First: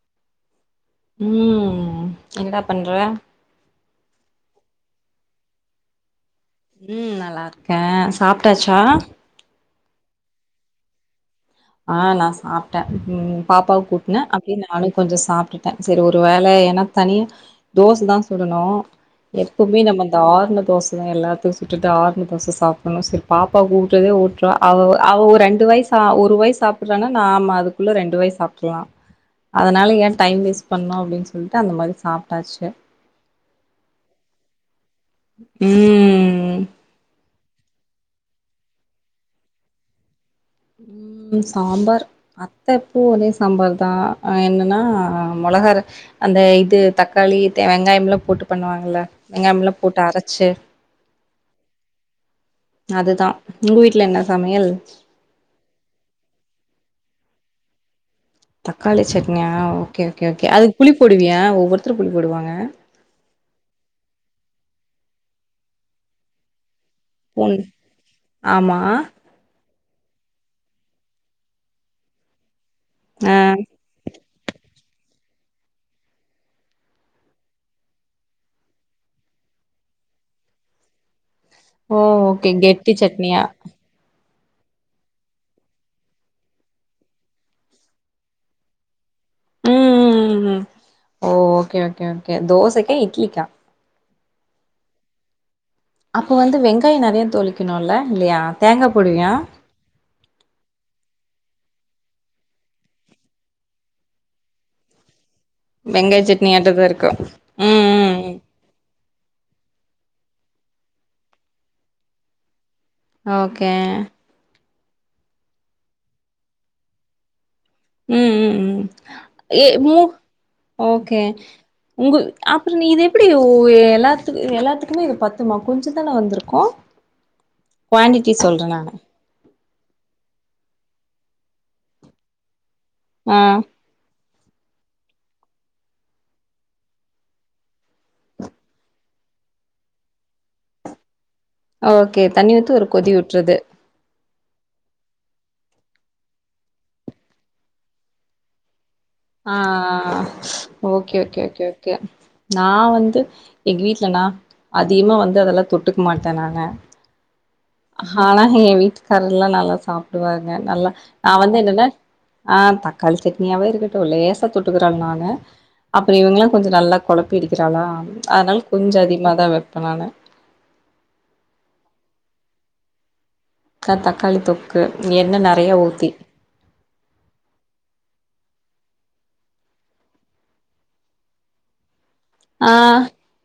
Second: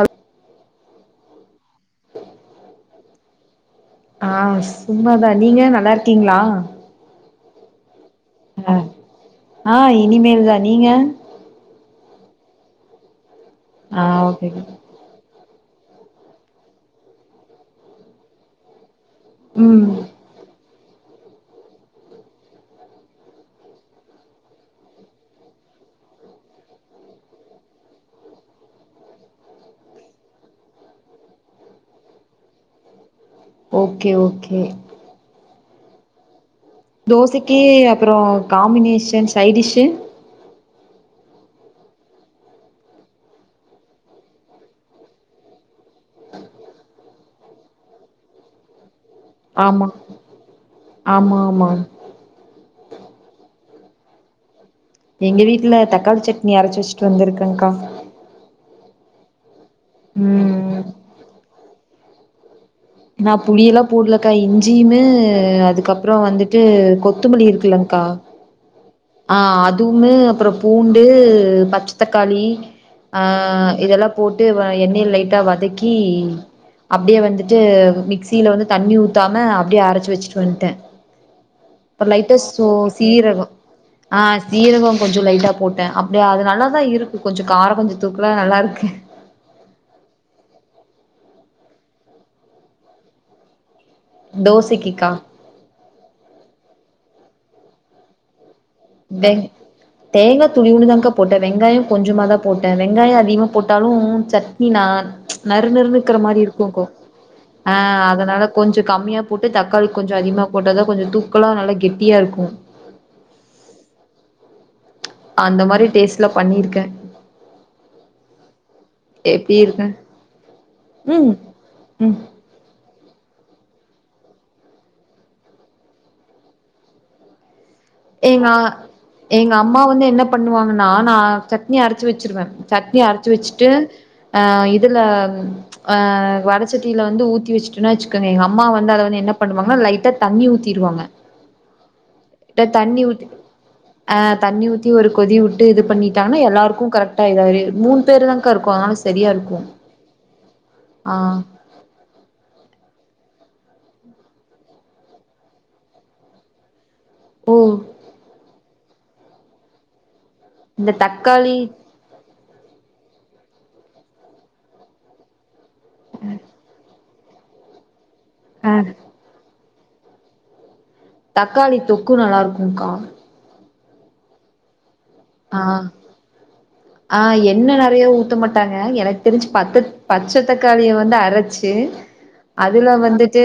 அல் ம் என்னடா பண்ற ஆ சும்மாதா நீங்க நல்லா இருக்கீங்ளா ம் நல்லா இருக்க ஆ சாப்ட்டாச்சா ஆ இனிமேல் தா நீங்க ஆ நா சாப்ட்ட ம் பாப்பாவுக்கு‌ ஆ ஊட்ன ஓகே அப்டே ஓகே. நானு கொஞ்சோ சாப்ட்டுட்ட சரி ஒரு வேல ஏனா தனியா தோச தா சுடணு எப்போவுமே ம் நம்மன் இந்த ஆறுண தோசயா எல்லாத்தை சுட்டுட்டு ஆறுண தோச சாப்ட்டணு செரி பாப்பாவுக்கு ஊட்டுறதே ஊட் அவ அவ ரெண்டு வாய் ச ஒரு வாய் சாப்ட்றானா நாம அதுக்குள்ள ரெண்டு வாய் சாப்ட்ரலா அதனால ஏ டைம் வேஸ்ட் பண்ணு அப்டின் சொல்ட்டு அந்த மாரி சாப்ட்டாச்சு ஓகே ஓகே ம் தோசைக்கு அப்பறோ காம்பினேஷன் சைடிஷ்ஷு ம் சாம்பார் அத்தப்பூ ஒரே சாம்பார் தா ஆனா என்னன்னா மொளகா அர அந்த இது தக்காளி தே வெங்காயம்லா போட்டு பண்ணுவாங்கல்ல வெங்காயம்லா ஆமா போட்டு அரச்சு ஆமா ஆமா அதுதா உங்க வீட்ல என்ன சமையல் எங்க வீட்ல தக்காளி சட்னி அரச்சு வச்சுட்டு வந்திருக்கங்கா தக்காளி சட்னியா ஓகே ஓகே ஓகே அதுக் ம் புளி போடுவியா ஒவ்வொருத்தர் புளி போடுவாங்க நா புளி எல்லா போடலக்கா இஞ்சியுமே அதுக்கப்புறோ வந்துட்டு கொத் கொத்தமல்லி பூன் இருக்குலங்க்கா ஆமா ஆ அதுமே அப்புறம் பூண்டு பச்ச தக்காளி அ ஆ இதெல்லாம் போட்டு எண்ணெய்ல லைட்டா வதக்கி அப்படியே வந்துட்டு மிக்சியில வந்து தண்ணி ஊத்தாம அப்படியே அரைச்சு வச்சுட்டு வந்துட்டேன் ஓ அப்புற லைட்டா ஓகே சோ கெட்டி சட்னியா சீரகம் ஆ சீரகம் கொஞ்ச லைட்டா போட்டேன் அப்படியா அது நல்லாதான் இருக்கு கொஞ்ச காரம் கொஞ்ச தூக்கல நல்லா இருக்கு ம் ம் ம் ம் ஒ ஓ ஓகே ஓகே ஓகே தோசைக்கா இட்லிக்கா தோசைக்கிக்கா அப்போ வந்து வெங்காயம் நிறைய தோழிக்கணும்லா இல்லையா தேங்கா போடுவியா வெங் தேங்கா துளிவுன்னு தானக்கா போட்டேன் வெங்காயம் கொஞ்சமாதான் போட்டேன் வெங்காயம் அதிகமா போட்டாலும் சட்னி நா நறுநறுன்னு இக்கிர வெங்காய மாறி சட்னியாட்டதா இருக்கும்கா இருக்கு ஆ ம் ம் ம் அதனால கொஞ்சம் கம்மியா போட்டு தக்காளி கொஞ்சம் அதிகமா போட்டா தான் கொஞ்சம் தூக்கலா நல்லா கெட்டியா இருக்கும் ஓகே அந்த மாறி டேஸ்ட்ல பண்ணிருக்கேன் ம் ம் ம் எப்டி ஏ இருக்கு மூ ஓகே ம் ம் உங்கு அப்புறம் நீ இது எப்படி ஓ எல்லாத்துக்கு எல்லாத்துக்குமே இது பத்துமா கொஞ்சம் தானே வந்துருக்கும் எங்க எங்க அம்மா வந்து என்ன பண்ணுவாங்கன்னா நான் சட்னி அரைச்சு வச்சிருவேன் சட்னி அரைச்சு ஆ வச்சுட்டு அ இதுல ஆ வட சட்டியில வந்து ஊத்தி வச்சுட்டுன்னா வச்சுக்கோங்க எங்க அம்மா வந்து அதை வந்து என்ன பண்ணுவாங்கன்னா லைட்டா தண்ணி ஊத்திருவாங்க ஓகே தண்ணி லைட்டா ஊத்தி ஒரு கொதி ஊத்தி விட்டுறது ஆ தண்ணி ஊத்தி ஒரு கொதி விட்டு இது பண்ணிட்டாங்கன்னா எல்லாருக்கும் கரெக்டா இதாயிரும் மூணு பேரு தான்கா இருக்கொம் ஆ ஆ ஓகே ஓகே ஓகே ஓகே நான் வந்து எங்க வீட்டு்லனா அதிகமா வந்து அதெல்லாம் தொட்டுக்க மாட்டேன் நாங்க ஓ ஆனா ஏ வீட்டுக்காரல்லாம் நல்லா சாப்பிடுவாங்க நல்லா இந்த நான் தக்காளி வந்து என்னன்ன ஆ தக்காளி சட்னியாவே இருக்கட்டும் லேசா தொட்டுக்கிறா ஆள் நானு அப்புறம் இவங்களாம் கொஞ்சம் நல்லா குழப்பிஅடிக்கிற ஆளா அதனால கொஞ்சம் அதிகமாக தான் வைப்பேன் நானு தக்காளி தொக்கு நல்லா இருக்கும்கா கா தக்காளி தொக்கு என்ன ஆ நிறையா ஊத்தி ஆ என்ன நெறைய ஊத்த மாட்டாங்க எனக்கு தெரிஞ்சு பத்து பச்ச தக்காளிய வந்து அரைச்சு ஆ அதுல வந்துட்டு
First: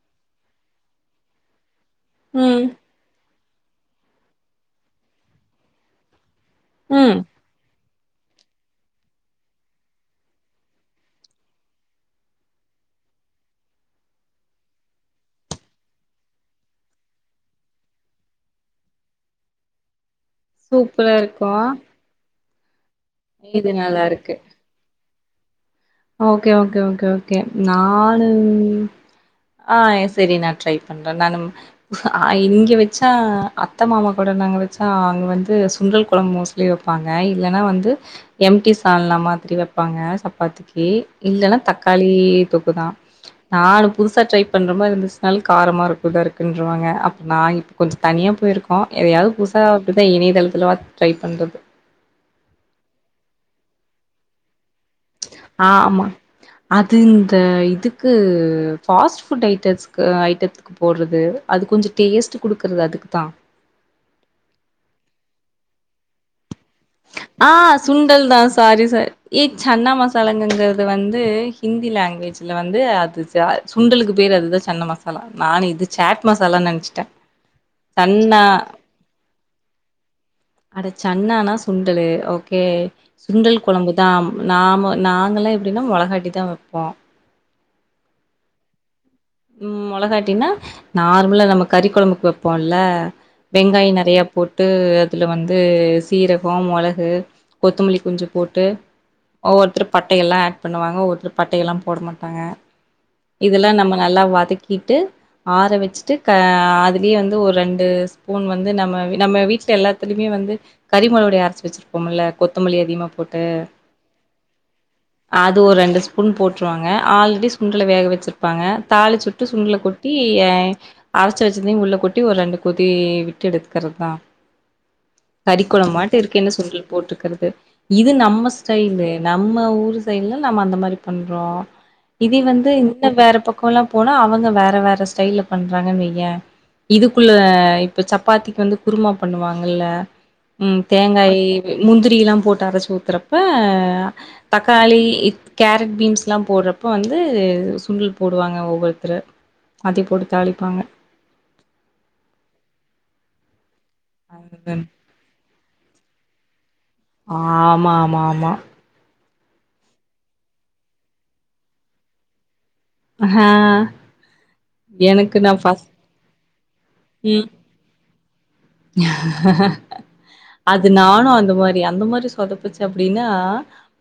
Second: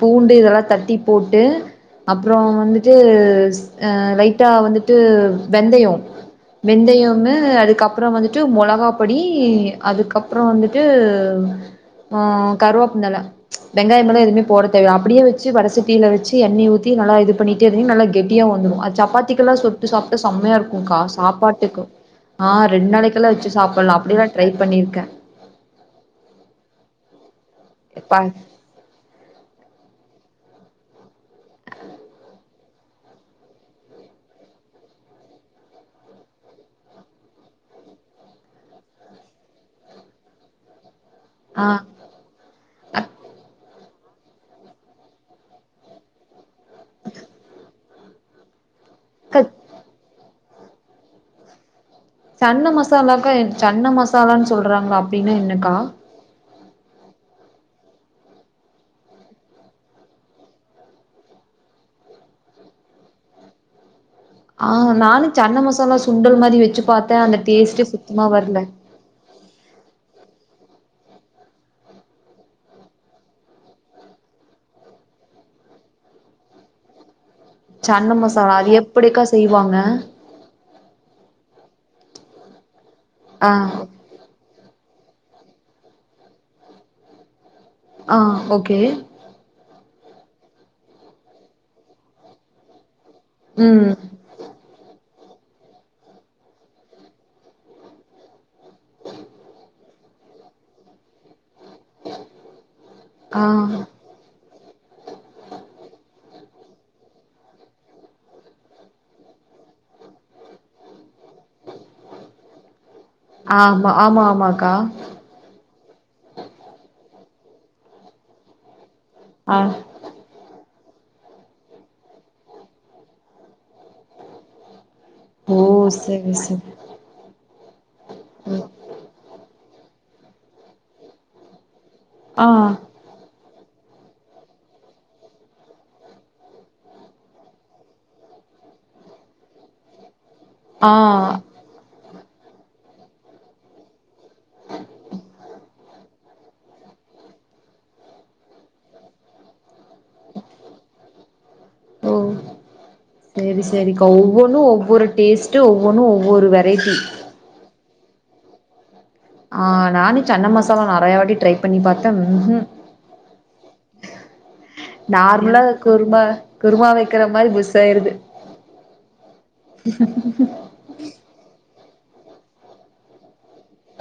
பூண்டு இதெல்லாம் தட்டி போட்டு அப்புறம் ம் வந்துட் இது லைட்டா வந்துட்டு வெந்தயம் ம் வெந்தயமு அதுக்கு அப் அப்புறம் வந்துட்டு மொளகா பொடி அதுக்கப்புறம் வந்துட்டு ம் கருவப் நல வெங்காயம்லாம் எதுமே போட தேவ இல்ல அப்படியே வச்சு வட சட்டில வச்சு எண்ணெய்ய ஊத்தி நல்ல இது பண்ணிட்டு திடிர்ன்னு நல்லா கெட்டியா வந்துரும் சப்பாத்திக்கு லாம் சுட்டு சாப்ட்டா செமையா இருக்கும் கா சூப்பரா இருக்கு சாப்பாட்டுக்கும் ஆ ரெண்டு நாளைக்குலாம் வெச்சு இது சாப்பிடலாம் நல்லா அப்படி தான் இருக்கு ட்ரை பண்ணிருக்கேன் ஓகே ஓகே ஓகே ஓகே ப நானு ஆ எ சேரி நான் ட்ரை பண்றேன் நானும் ஆ இங்க வெச்சா அத்த மாமா கூட நாங்க வச்சா அங்க வந்து சுண்டல் கொழம்பு மோசம் வப்பாங்க இல்லன்னா வந்து எம்டி சால்னா மாதிரி வப்பாங்க சப்பாத்திக்கு பாத்திக்கு இல்லன்னா ஆ தக்காளி தொக்குதான் நானு புதுசா ட்ரை பண்ற மாதிரி இருந்துச்சுனாலு காரமா இருக்குதா இருக்குன்றுவாங்க அப்ப நா இப்ப கொஞ்ச தனியா போய்ருக் கோ எதையாவ்து அக்கா புதுசா அப்டிதா இணையதளத்துல பாத்து ட்ரை பண்றது சன்ன மசாலாக்கு சன்னா மசாலான்னு சொல்றாங்களா அப் ஆ ஆமா அது இந்த இதுக்கு ஃபாஸ்ட் ஃபுட் ஐட்டஸ்க்கு ஆ ஐட்டத்து க்கு போட்றது அது கொஞ்ச டேஸ்ட் குடுக்குறது அதுக்கு தா ஆ நானு சன்ன மசாலா சுண்டல் மாரி வச்சி ஆ சுண்டல் தா சாரி சா ஏ சன்னா மசாலாங்கங்கறது வந்து ஹிந்தி லாங்குவேஜில வந்து அது சுண்டலுக்கு பேரு அதுதா சன்ன மசாலா நானு இது சேட் மசாலானு நனச்சுட்டே சன்ன மசாலா அது எப்டிக்கா செய்வாங்க அட சன்னானா சுண்டலு ஓகே ஆ சுண்டல் கொழம்பு தாம் நாம நாங்களா எப்டின்னா மொளகாட்டி தா வப்போ ஆ ஓகே ம் மெளகாட்டினா நார்மலா நம்ம கறி கொழம்புக்கு வப்போம்ல வெங்காய ம் நறையா போட் போட்டு அதுல வந்து சீரகோ மொளகு கொத்தமல்லி கொஞ்சு போட்டு ஒவ்வொருத்தரு பட்டைய எல்லா ஆட் பண்ணுவாங்க ஒவ்வொருத்தரு பட்டைய எல்லா போட மாட்டாங்க இதெல்லா ஆ நம்ம நல்லா வதக்கிட்டு ஆற வச்சுட்டு க அதுலியே வந்து ஒரு ரெண்டு ஸ்பூன் வந்து நம்ம நம்ம வீட்டுல எல்லாத்துலயுமே வந்து கறிமொலபுடி அரச்சு வச்சிருப்போம்ல்ல கொத்தமல்லி அதிகமா போட்டு ஆமா ஆமா ஆமாக்கா அது ஒரு ரெண்டு ஸ்பூன் போட்டுருவாங்க ஆல்ரெடி சுண்டல வேக வச்சிருப்பாங்க தாலிச்சுட்டு ஆ சுண்டல கொட் டி அரைச்சு வச்சிருந்தையு உள்ள கொட்டி ஒரு ரெண்டு கொதி விட்டு எடுத்துக்கறது தா ஓ கறிக்கொழம்பாட்ட சரி இருக்கு இந்த சரி சுண்டல் போட்டுருக்கறது இது நம்ம ம் ஸ்டைலு நம்ம ஊரு சைடுல நம்ம அந்த மாரி பண்றோ இதே ஆ வந்து இன்னு வேற பக்கோலா போனா அவுங்க வேற வேற ஸ்டைல்ல பண்றாங்கன்னு வையே இதுக்குள்ள இப்ப சப்பாத்திக்கு வந்து குருமா பண்ணுவாங்கல்ல ம் ஆ தேங்காயி முந்திரிலா போட்டு அரச்சி ஊத்துறப்ப தக்காளி கேரட் பீன்ஸ்ஸுலா போட்றப்ப வந்து சுண்டல் போடுவாங்க ஒவ்வொருத்தரு அதே போட்டு தாளிப்பாங்க ஓ சேரி சேரிக்கா ஒவ்வொன்னு ஒவ்வொரு டேஸ்ட்டு ஒவ்வொன்னு ஒவ்வொரு வெரைட்டி ஆமா ஆமா ஆமா ஆ நானு சன்ன மசாலா நறையா வாட்டி ட்ரை பண்ணி பாத்த ம்ஹும் ஆ எனக்கு நா நார்மலா ஃபஸ் குருமா குருமா வைக்கிற ம் மாரி புஸ் செய்யறது அது நானு அந்த மாரி அந்த மாரி சொதப்புச்சு அப்டின்னா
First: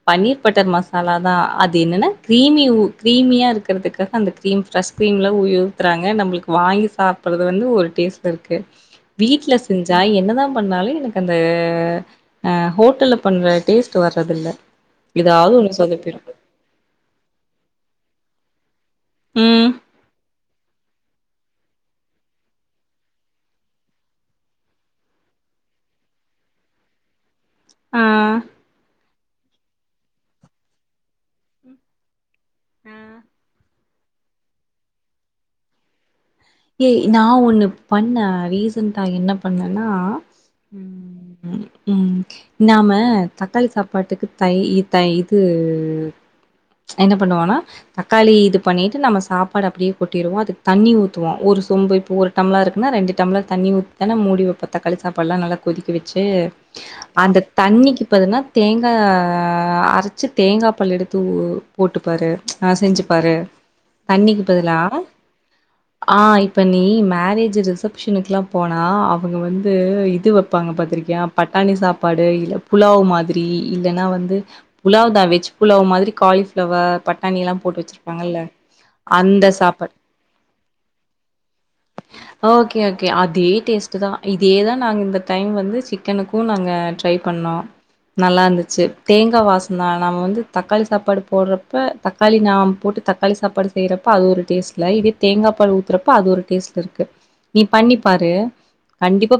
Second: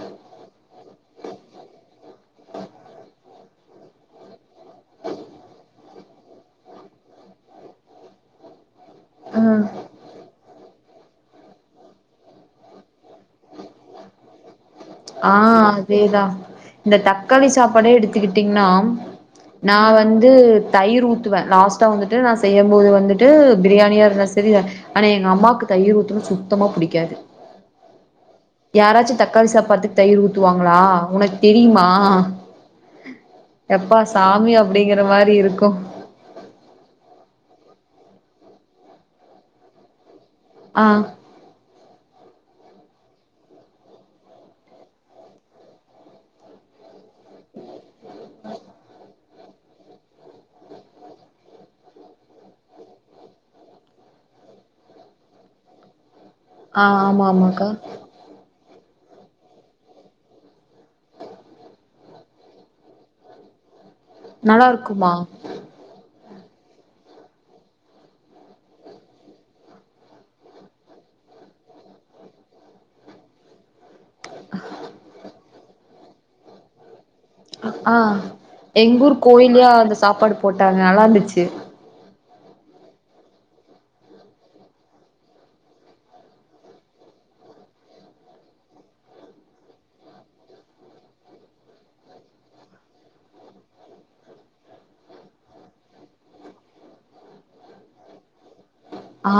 பன்னீர் பட்டர் மசாலா தா அது என்னன்னா கிரீமி ஊ கிரீமியா இருக்குறதுக்காக அந்த கிரீம் ஃபெரெஷ் கரீம்லா உய் உத்துறாங்க நம்மளுக்கு வாங்கி சாப்ட்றது வந்து ஒரு டேஸ்ட்லருக்கு வீட்டுல ம் செஞ்சா என்னதா பண்ணாலு எனக்கு அந்த ஆ ஹோட்டல்ல பண்ற டேஸ்ட் வர்றதுல்ல ஆ அதேதா இந்த தக்காளி சாப்பாடே எடுத்துக்கிட்டீங்கன்னா ம் நா வந்து தயிர் ஊத்துவே லாஸ்ட்டா வந்துட்டு நா செய்யபோது வந்துட்டு ப்ரியாணியா இருந்தா செரி ஆனா எங்க அம்மாக்கு தயிர் ஊத்துனா சுத்தமா புடிக்காது ஆ யாராச்சும் தக்காளி சாப்பற்றத்துக்கு தயிரு ஊத்துவாங்களா உனக்கு தெரியுமா எப்பா சாமி அப்புடிங்கற மாறி இருக்கும் ஏய் நா ஒன்னு பண்ணே ரீசண்டட்டா என்ன பண்ணேன்னா ஆ உம் ம் உம் நாம்ம தக்காளி சாப்பாட்டுக்கு தை தை இது என்ன பண்ணுவோன்னா தக்காளி இது பண்ணிட்டு நம்ம சாப்பாடு அப்பிடியே கொட்டிருவோ அதுக்கு தண்ணி ஊத் துவோ ஒரு சொம்பு இப்ப ஒருடம்ளர் இருக்குன்னா ரெண்டு டம்ளர் தண்ணி ஊத்திதான முடிவப்போ தக்காளி சாப்பாடுல்லா நல்லா கொதிக்க வச்சு ஆ ஆமா அந்த ஆமாக்கா தண்ணிக்கு இப்பதுன்னா தேங்கா அரைச்சு தேங்கா பல் எடுத்து போட்டுப்பாரு அ செஞ்சுப்பாரு [inaudible] தண்ணிக்கு நல்லா பதுலா இருக்குமா ஆ இப்ப நீ மேரேஜ் ரிசப்ஷனுக்லா போனா அவங்க வந்து இது வெப்பாங்க பாத்துருக்கியா பட்டாணி சாப்பாடு இல்ல புலாவு மாதி ரி இல்லன்னா வந்து புலாவ் தா வெஜ் புலாவ் மாதிரி காலிஃபிளவர் பட் ஆ எங்கூர் கோயிலையு அந்த சாப்பாடு போட்டாங்க நல்லா இருந்துச்சு ஓக்கே ஓக்கே அதே டேஸ்ட் தா இதேதா நாங்க இந்த டைம் வந்து சிக் கனுக்கு நாங்க ட்ரை பண்ணோ நல்லா இருந்துச்சு தேங்கா வாசோ தா நாம்ப வந்து தக்காளி சாப்பாடு போட்றப்ப தக்காளி நா போட்டு தக்காளி சாப்பாடு செய்யறப்ப அது ஒரு டேஸ்ட்ல இதே தேங்கா பால் ஊத் தறப்போ அது ஒரு டேஸ்ட்ல இருக்கு நீ பண்ணிப்பாரு ஆ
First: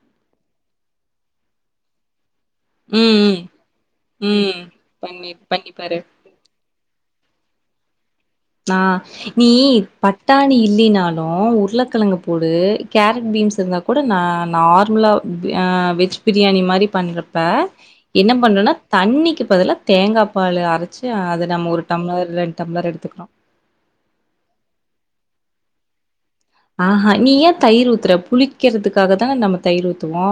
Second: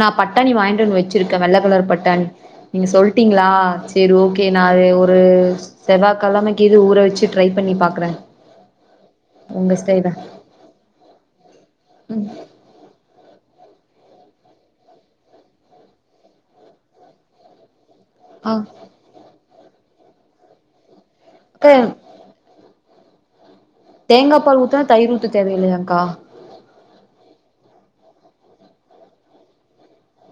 நா பட்டாணி வாங்கிட்டு வந்து வச்சிருக்கே வெள்ள கலர் பட்டாணி நீங்க ம், ம், சொல்ட்டீங்ளா சேரி ஓக்கே நா ம். அத ஒரு பண்ணி பண்ணி பாரு. செவ்வா கெழமைக் கு இது ஊற வச்சு ட்ரை பண்ணி பாக்குறே நா நீ உங்க ஸ்டைல பட்டாணி இல்லினாலு உருளக்கெழங்கு ம் போடு கேரட் பீன்ஸ் இருந்தா கூட நா நார்மலா அ வெஜ் பிரியாணி மாறி பண்ணறப்ப என்ன ஆ பண்றம்னா தண்ணிக்கு பதுலா தேங்கா பால் அரைச்சு அது நம்ம அக்கா ஒரு டம்ளர் ரெண் டம்ளர் எடுத்துக்கறோ தேங்கா பால் ஊத்துனா தயிர் ஊத்த தேவையில்லயாக்கா அ ஆ நீ ஏன் தயிர் ஊத்துற புளிக்கிறதுக்காக தான நம்ம தயிர் ஊத்துவோ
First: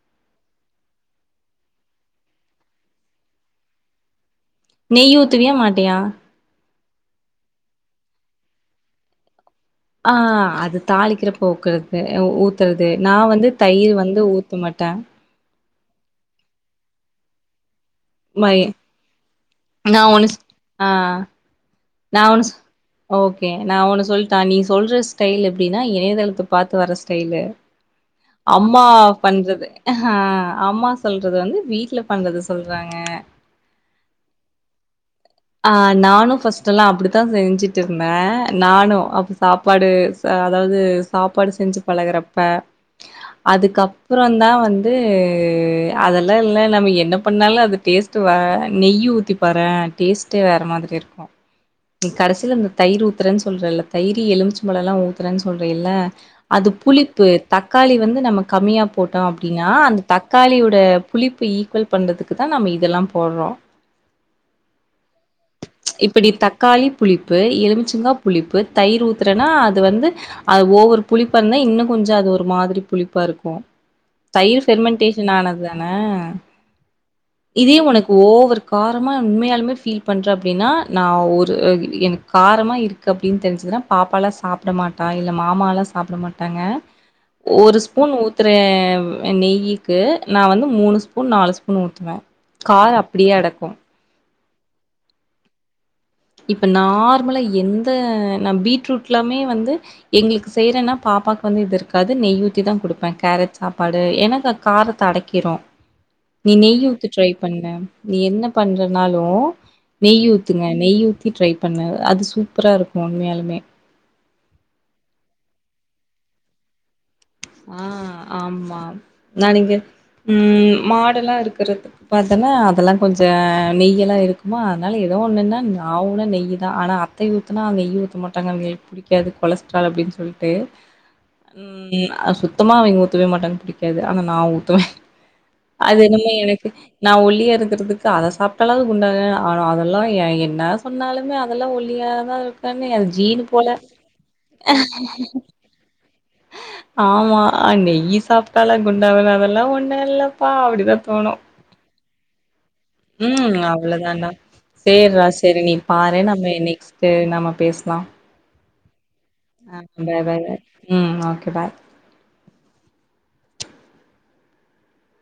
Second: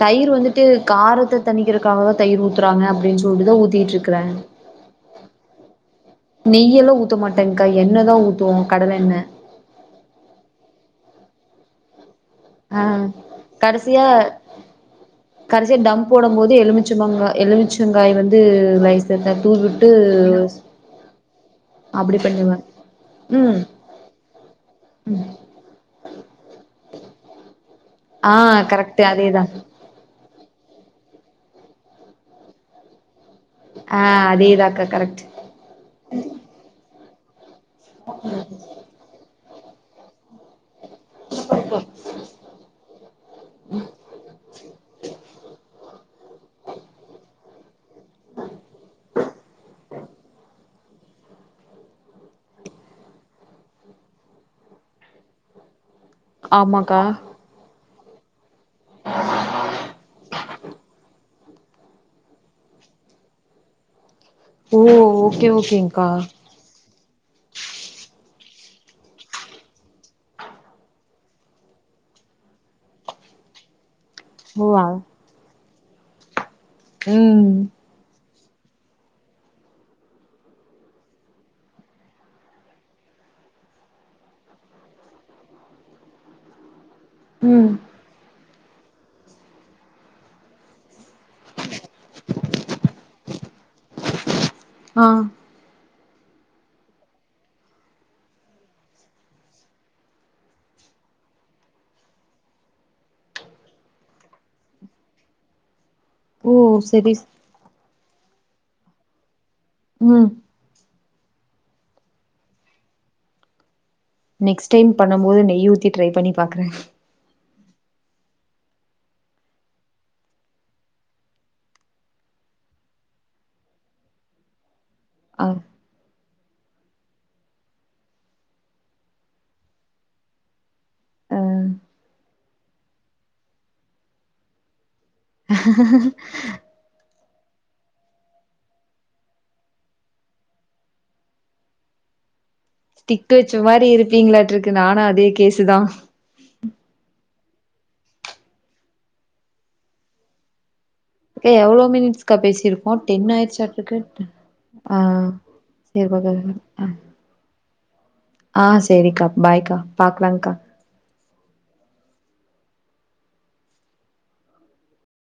தயிர் வந்துட்டு காரத்த தணிக்கிறக்காகதா தயிர் ஊத்துறாங்க அப்டின்னு சொல்லிட்டுதா ஊத்திட்டு இருக்குறே நெய் ஊத்துவியா மாட்டியா நெய்யல்லா ஊத்த மாட்டேங்க்கா எண்ணெ தா ஊத்துவோ கடலெண்ண ஆ அது தாளிக்கிறப்போ ஊக்கறது அ ஊத் ஆ தறது நா வந்து தயிர் கடசியா வந்து ஊத்த மாட்டே கடசியா தம் போடும் போது எலுமிச்சு மாங்கா எலுமிச் சங்காய் வந்து மை [unintelligible] தூவிட்டு நா ஒன்னு சொ ஆ நா ஒன்னு சொ ஓக்கே நா ஒன்னு சொல்ட்டா நீ சொல்ற ம் ஸ்டைல் எப்டின்னா இணையதளத்த பாத்து வர ஸ்டைலு ஆ அம்மா கரெக்ட் அதேதா பண்றது ஹா அம்மா சொல்றது வந்து வீட்ல பண்றது சொல்றாங்க ஆ அதே தாங்க்கா கரெக்ட் ஆ நானும் ஃபர்ஸ்ட் எல்லா அப்பிடித்தா செஞ்சுட்டு இருந்தே நானும் சாப்பாடு அதாவது சாப்பாடு செஞ்சு பழகுறப்ப அதுக்கப்றோ தா வந்து அதெல்லா இல்ல நம்ம என்ன பண்ணாலு அது டேஸ்ட் வ நெய்யி ஊத்திப் பாறே டேஸ்ட்டே வேற மாதிரி இருக்கு நீ கடைசில இந்த தயிர் ஊத்துறேன்னு சொல்றேல்ல தயி எலுமிச்சு பழோல்லா ஊத்துறேன்னு சொல்றேயில்ல அது ஆமாக்கா புளிப்பு தக்காளி வந்து நம்ம கம்மியா போட்டோ அப்டின்னா அந்த தக்காளியோட புளிப்பு ஈக்குவல் பண்றதுக்கு தா நம்ம இதெல்லா போட்றோ ஓ ஒ இப்பிடி தக்காளி புளிப்பு எலுமிச்சங்கா புளிப்பு தயிர் ஊத்துறேன்னா அது வந்து அது ஓவ்வரு புளிப்பா இருந்தா இன்னு கொஞ்ச அது ஒரு மாதிரி புளிப்பா இருக்கு தயிர் ஓ ஆ பெர்மெண்டடேஷன் ஆனது தானே ம் இதே உனக்கு ஓவரு காரமா உண்மையாலுமே ஃபீல் பண்ணுறே அப்டின்னா நா ஒரு எ எனக்கு காரமாக இருக்கு அப்டின்னு தெரிஞ்சுதுன்னா பாப்பாலா சாப்பிட மாட்டா இல்ல மாமாலா சாப்பிட மாட்டாங்க ஆ ஒரு ஸ்பூன் ஊத்துற நெய்யிக்கு நா வந்து மூணுஸ் பூன் நாலு ஸ்பூன் ஊத்துவே கார் அப்டியே அடக்கு ஆ இப்ப நார்மலா எந்த நா பீட்ரூட் எல்லாமே வந்து எங்களுக்கு செய்யறன்னா பாப்பாவுக்கு வந்து இது இருக்காது நெய்யூத்தி தா குடுப்பே கேரட் சாப்பாடு எனக்கு அ காரத்த அடைக்கிரு நீ ஓ நெய்யூத்த செரி ட்ரை பண்ணு நீ என்ன பண்றனாலு நெய் ம் ஊத்துங்க நெய்ய ஊ த்தி ட்ரை பண்ணு அது சூப்பரா இருக்கு உண்மையாலுமே நெக்ஸ்ட் டைம் பணணு போது நெய் ஊத்தி ட்ரை பண்ணி பாக்குறே ஆ ஆமா நானிங்க ம் மாடெல்லா இருக்கிறதுக்கு பாத்தன்னா அதெல்லா கொஞ்ச நெய்யெலா இருக்கு ஆமா அதனால எதோ ஒண்ணுன்னா ஆ ஊன்னா நெய்யி தா ஆனா அத்தை ஊத்துனா நெய்யி ஊத்த மாட்டாங்க அங்களுக்கு புடிக்காது கொலஸ்ட்ரால் அப்டின்னு சொல்லிட்டு ஆ ம் சுத்தமா அவிங்க ஊத்தவே மாட்டான்னு புடிக்காது ஆனா நா ஊத்துவே அது என்னமோ எனக்கு நா ஒல்லியா இருக்கிறதுக்கு அத சாப்பிட்டாலாவது குண்டா ஆ ஆனா அதெல்லா எ என்ன சொன்னாலுமே அ தெல்லா ஒல்லியா தா இருக்கனு அ ஸ்டிக் ஜீனு வச்ச போல ச்சிதா ஆமா நெய்யி சாப்பிட்டால குண்டாவல அதெல்லா ஒண்ணு இல்லப்பா அப்டிதா தோணு கா எவ்ளோ மினிடஸ்க்கா பேசியிருக்கோ டென் ஆயிருச்டாருக்கு சேரா செரி நீ பாரு நம்ம ஆ நெக்ஸ்ட் நம்ம பேசலா ஆ சேரிக்கா பாய்க்கா ஆ பாய் பாய் பாக்கலாங்க்கா பாய் ம் ஓகே பாய்